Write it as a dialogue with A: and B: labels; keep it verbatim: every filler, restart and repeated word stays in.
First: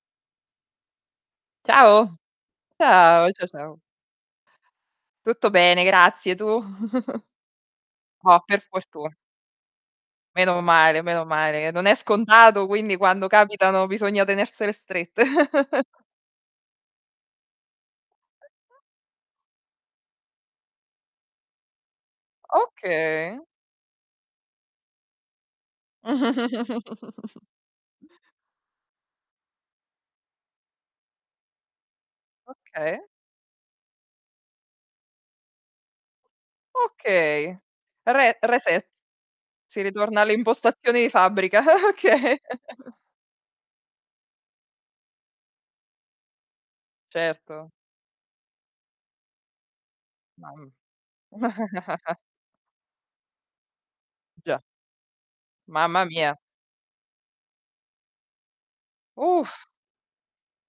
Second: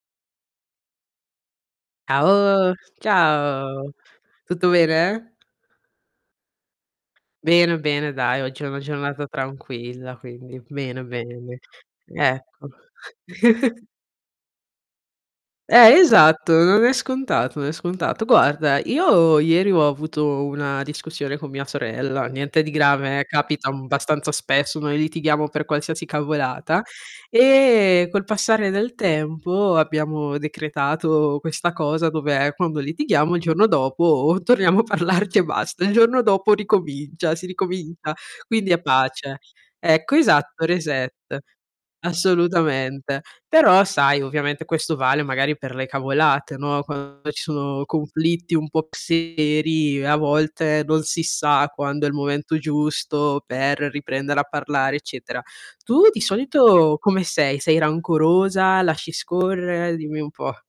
A: Ciao.
B: ao
A: Ciao, cia ciao.
B: ciao. Tutto bene?
A: Tutto bene, grazie, tu?
B: Bene, bene
A: Oh,
B: dai, oggi
A: per
B: è una
A: fortun
B: giornata tranquilla, quindi
A: Meno male,
B: bene,
A: meno
B: bene.
A: male. Non è scontato,
B: Ecco.
A: quindi quando capitano bisogna tenersele strette.
B: Eh, esatto, non è scontato, non è scontato. Guarda, io ieri ho avuto una discussione con mia sorella, niente di grave, eh,
A: Okay.
B: capita, mhmm, abbastanza spesso, noi litighiamo per qualsiasi cavolata. Ehm, col passare del tempo, abbiamo decretato questa cosa, dove quando
A: occhè.
B: litighiamo il giorno dopo torniamo a parlarci e basta. Il giorno dopo ricomincia si
A: Okay.
B: ricomincia,
A: Re
B: quindi è
A: reset.
B: pace.
A: Si
B: Ecco,
A: ritorna alle
B: esatto,
A: impostazioni di
B: reset.
A: fabbrica, okay.
B: Assolutamente. Però sai, ovviamente questo vale magari per le cavolate, no, quando ci
A: Certo.
B: sono conflitti un po' un po' più seri a
A: Mam
B: volte non si sa quando è il momento giusto per riprendere a
A: Già.
B: parlare, eccetera.
A: Mamma
B: Tu di
A: mia.
B: solito come sei? Sei rancorosa? Lasci
A: Uff.
B: scorrere? Dimmi un po'.